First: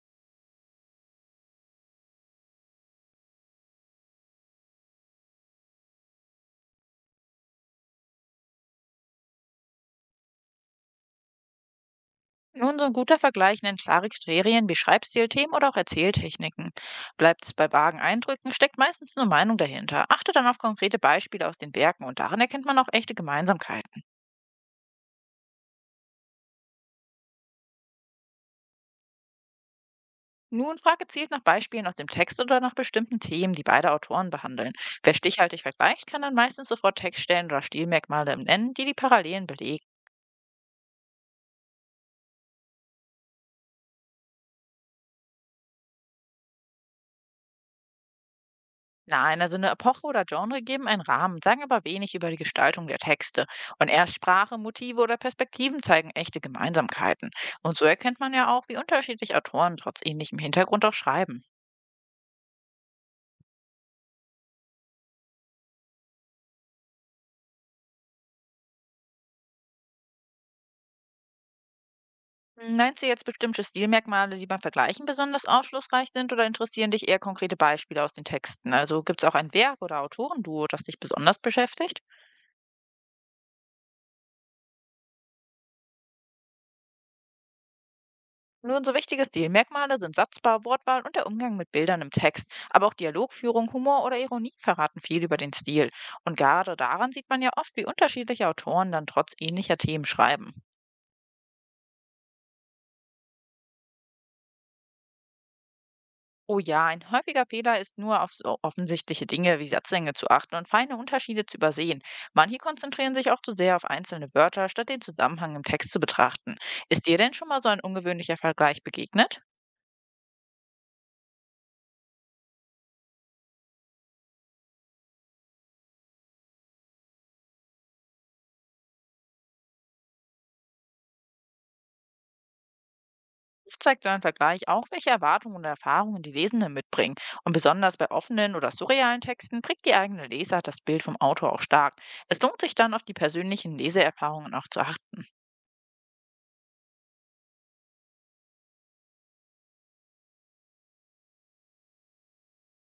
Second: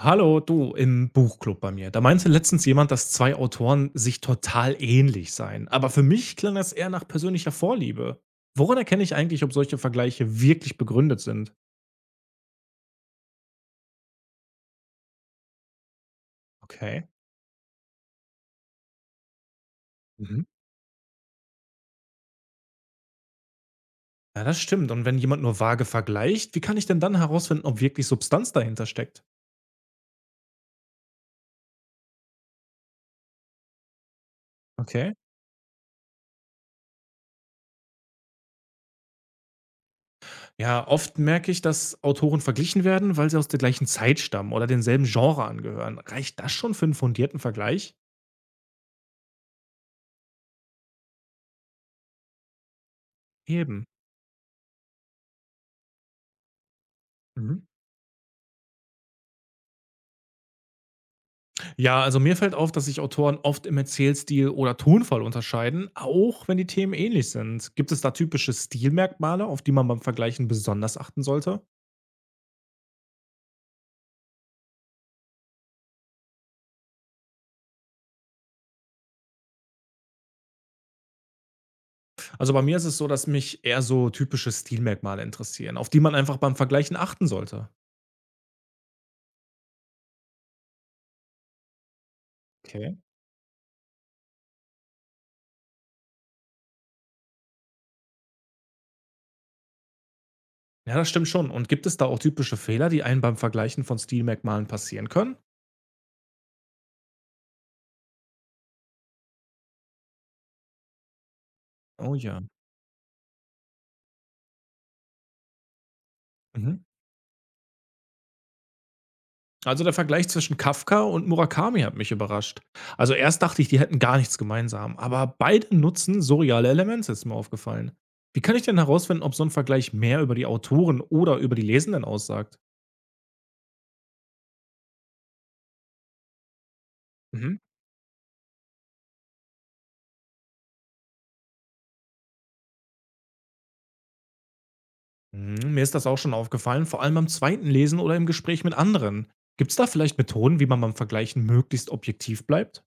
Hallo, du im Buchclub bei mir. Da meinte letztens jemand, dass zwei Autoren sich total ähnlich seien. Aber für mich klang das eher nach persönlicher Vorliebe. Woran erkenne ich eigentlich, ob solche Vergleiche wirklich begründet sind? Nun, so ein guter Vergleich nennt klare Kriterien wie Schreibstil, Themen oder auch Erzähltechniken. Okay. Bleibt es bei vagen Eindrücken, steckt meistens nur Meinung dahinter. Achte Mhm. dann auf konkrete Beispiele aus den Werken, und daran erkennt man auch echte Gemeinsamkeiten. Ja, das stimmt. Und wenn jemand nur vage vergleicht, wie kann ich denn dann herausfinden, ob wirklich Substanz dahinter steckt? Nun frage gezielt nach Beispielen aus dem Text oder nach bestimmten Themen, die beide Autoren behandeln. Okay. Wer stichhaltig vergleicht, kann dann meistens sofort Textstellen oder Stilmerkmale nennen, die die Parallelen belegen. Ja, oft merke ich, dass Autoren verglichen werden, weil sie aus der gleichen Zeit stammen oder denselben Genre angehören. Reicht das schon für einen fundierten Vergleich? Nein, also eine Epoche oder Genre geben einen Rahmen, sagen aber wenig über die Gestaltung der Texte. Eben. Und erst Sprache, Motive oder Perspektiven zeigen echte Gemeinsamkeiten. Mhm. Und so erkennt man ja auch, wie unterschiedlich Autoren trotz ähnlichem Hintergrund auch schreiben. Ja, also mir fällt auf, dass sich Autoren oft im Erzählstil oder Tonfall unterscheiden, auch wenn die Themen ähnlich sind. Gibt es da typische Stilmerkmale, auf die man beim Vergleichen besonders achten sollte? Meinst du jetzt bestimmte Stilmerkmale, die beim Vergleichen besonders aufschlussreich sind, oder interessieren dich eher konkrete Beispiele aus den Texten? Also gibt es auch ein Werk oder Autorenduo, das dich besonders beschäftigt? Also bei mir ist es so, dass mich eher so typische Stilmerkmale interessieren, auf die man einfach beim Vergleichen achten sollte. Nun, so wichtige Stilmerkmale sind Satzbau, Wortwahl und der Umgang mit Bildern im Text. Aber Okay. auch Dialogführung, Humor oder Ironie verraten viel über den Stil. Und gerade daran sieht man ja oft, wie unterschiedliche Autoren dann trotz ähnlicher Themen schreiben. Ja, das stimmt schon. Und gibt es da auch typische Fehler, die einem beim Vergleichen von Stilmerkmalen passieren können? Oh ja, ein häufiger Fehler ist, nur auf so offensichtliche Dinge wie Satzlänge zu achten und feine Unterschiede zu übersehen. Oh ja. Manche konzentrieren sich auch zu sehr auf einzelne Wörter, statt den Zusammenhang im Text zu betrachten. Mhm. Ist dir denn schon mal so ein ungewöhnlicher Vergleich begegnet? Also, der Vergleich zwischen Kafka und Murakami hat mich überrascht. Also, erst dachte ich, die hätten gar nichts gemeinsam, aber beide nutzen surreale Elemente, ist mir aufgefallen. Wie kann ich denn herausfinden, ob so ein Vergleich mehr über die Autoren oder über die Lesenden aussagt? Zeigt ein Vergleich auch, welche Erwartungen und Erfahrungen die Lesenden mitbringen. Und Mhm. besonders bei offenen oder surrealen Texten prägt die eigene Lesart das Bild vom Autor auch stark. Es lohnt sich dann, auf die persönlichen Leseerfahrungen auch zu achten. Hm, mir ist das auch schon aufgefallen, vor allem beim zweiten Lesen oder im Gespräch mit anderen. Gibt es da vielleicht Methoden, wie man beim Vergleichen möglichst objektiv bleibt?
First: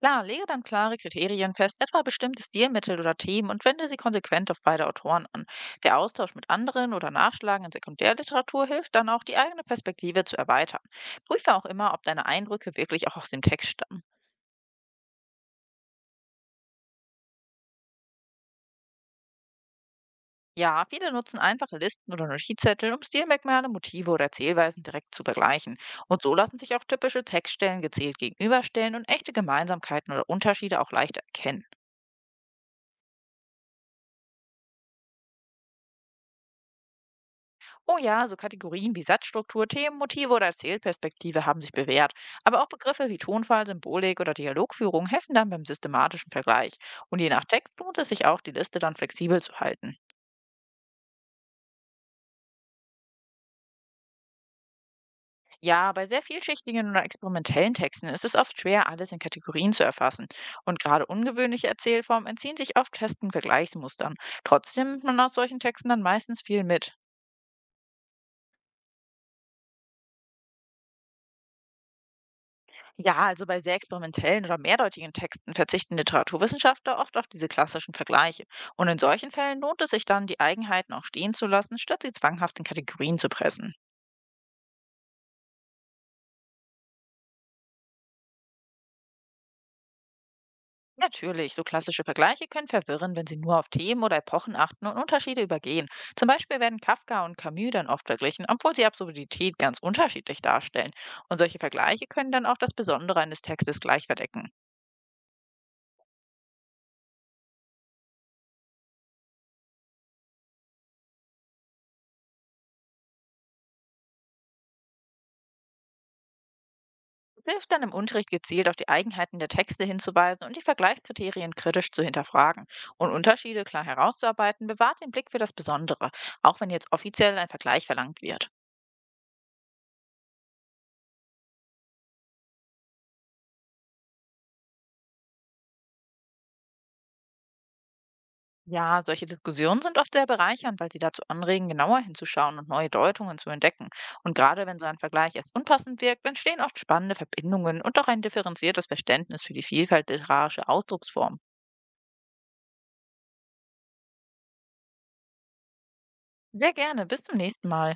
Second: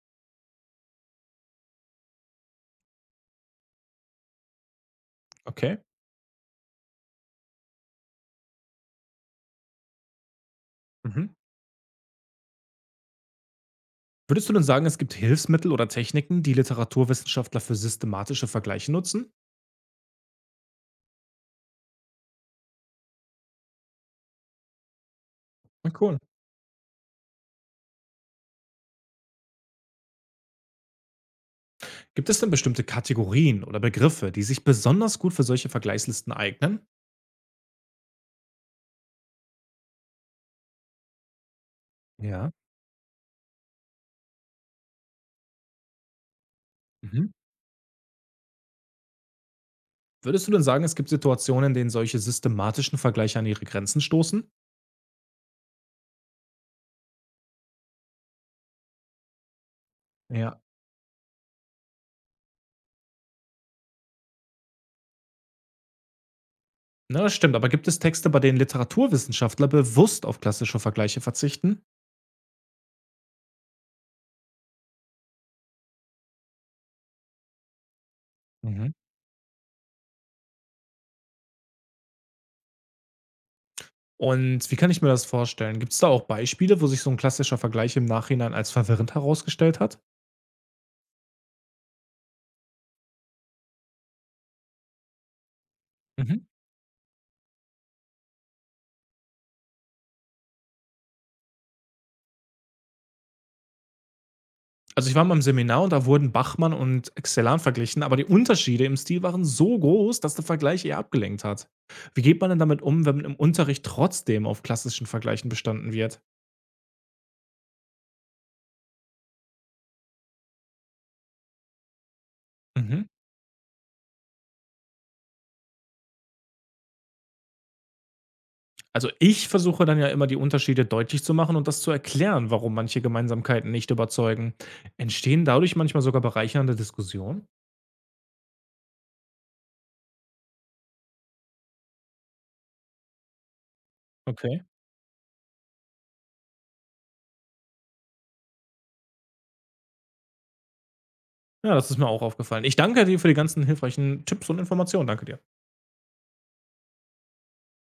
Klar, lege dann klare Kriterien fest, etwa bestimmte Stilmittel oder Themen, und wende sie konsequent auf beide Autoren an. Okay. Der Austausch mit anderen oder Nachschlagen in Sekundärliteratur hilft dann auch, die eigene Perspektive zu erweitern. Mhm. Prüfe auch immer, ob deine Eindrücke wirklich auch aus dem Text stammen. Würdest du denn sagen, es gibt Hilfsmittel oder Techniken, die Literaturwissenschaftler für systematische Vergleiche nutzen? Ja, viele nutzen einfache Listen oder Notizzettel, um Stilmerkmale, Motive oder Erzählweisen direkt zu vergleichen. Na cool. Und so lassen sich auch typische Textstellen gezielt gegenüberstellen und echte Gemeinsamkeiten oder Unterschiede auch leicht erkennen. Gibt es denn bestimmte Kategorien oder Begriffe, die sich besonders gut für solche Vergleichslisten eignen? Oh ja, so Kategorien wie Satzstruktur, Themen, Motive oder Erzählperspektive haben sich bewährt. Ja. Aber auch Begriffe wie Tonfall, Symbolik oder Dialogführung helfen dann beim systematischen Vergleich. Und Mhm. je nach Text lohnt es sich auch, die Liste dann flexibel zu halten. Würdest du denn sagen, es gibt Situationen, in denen solche systematischen Vergleiche an ihre Grenzen stoßen? Ja, bei sehr vielschichtigen oder experimentellen Texten ist es oft schwer, alles in Kategorien zu erfassen. Ja. Und gerade ungewöhnliche Erzählformen entziehen sich oft festen Vergleichsmustern. Trotzdem nimmt man aus solchen Texten dann meistens viel mit. Na, das stimmt, aber gibt es Texte, bei denen Literaturwissenschaftler bewusst auf klassische Vergleiche verzichten? Ja, also bei sehr experimentellen oder mehrdeutigen Texten verzichten Literaturwissenschaftler oft auf diese klassischen Vergleiche. Und Mhm. in solchen Fällen lohnt es sich dann, die Eigenheiten auch stehen zu lassen, statt sie zwanghaft in Kategorien zu pressen. Und wie kann ich mir das vorstellen? Gibt es da auch Beispiele, wo sich so ein klassischer Vergleich im Nachhinein als verwirrend herausgestellt hat? Natürlich, so klassische Vergleiche können verwirren, wenn sie nur auf Themen oder Epochen achten und Unterschiede übergehen. Zum Mhm. Beispiel werden Kafka und Camus dann oft verglichen, obwohl sie Absurdität ganz unterschiedlich darstellen. Und solche Vergleiche können dann auch das Besondere eines Textes gleich verdecken. Also, ich war mal im Seminar und da wurden Bachmann und Xylan verglichen, aber die Unterschiede im Stil waren so groß, dass der Vergleich eher abgelenkt hat. Wie geht man denn damit um, wenn im Unterricht trotzdem auf klassischen Vergleichen bestanden wird? Es hilft dann, im Unterricht gezielt auf die Eigenheiten der Texte hinzuweisen und die Vergleichskriterien kritisch zu hinterfragen. Mhm. Und Unterschiede klar herauszuarbeiten, bewahrt den Blick für das Besondere, auch wenn jetzt offiziell ein Vergleich verlangt wird. Also, ich versuche dann ja immer die Unterschiede deutlich zu machen und das zu erklären, warum manche Gemeinsamkeiten nicht überzeugen. Entstehen dadurch manchmal sogar bereichernde Diskussionen? Ja, solche Diskussionen sind oft sehr bereichernd, weil sie dazu anregen, genauer hinzuschauen und neue Deutungen zu entdecken. Und Okay. gerade wenn so ein Vergleich als unpassend wirkt, entstehen oft spannende Verbindungen und auch ein differenziertes Verständnis für die Vielfalt literarischer Ausdrucksformen. Ja, das ist mir auch aufgefallen. Ich danke dir für die ganzen hilfreichen Tipps und Informationen. Danke dir. Sehr gerne, bis zum nächsten Mal.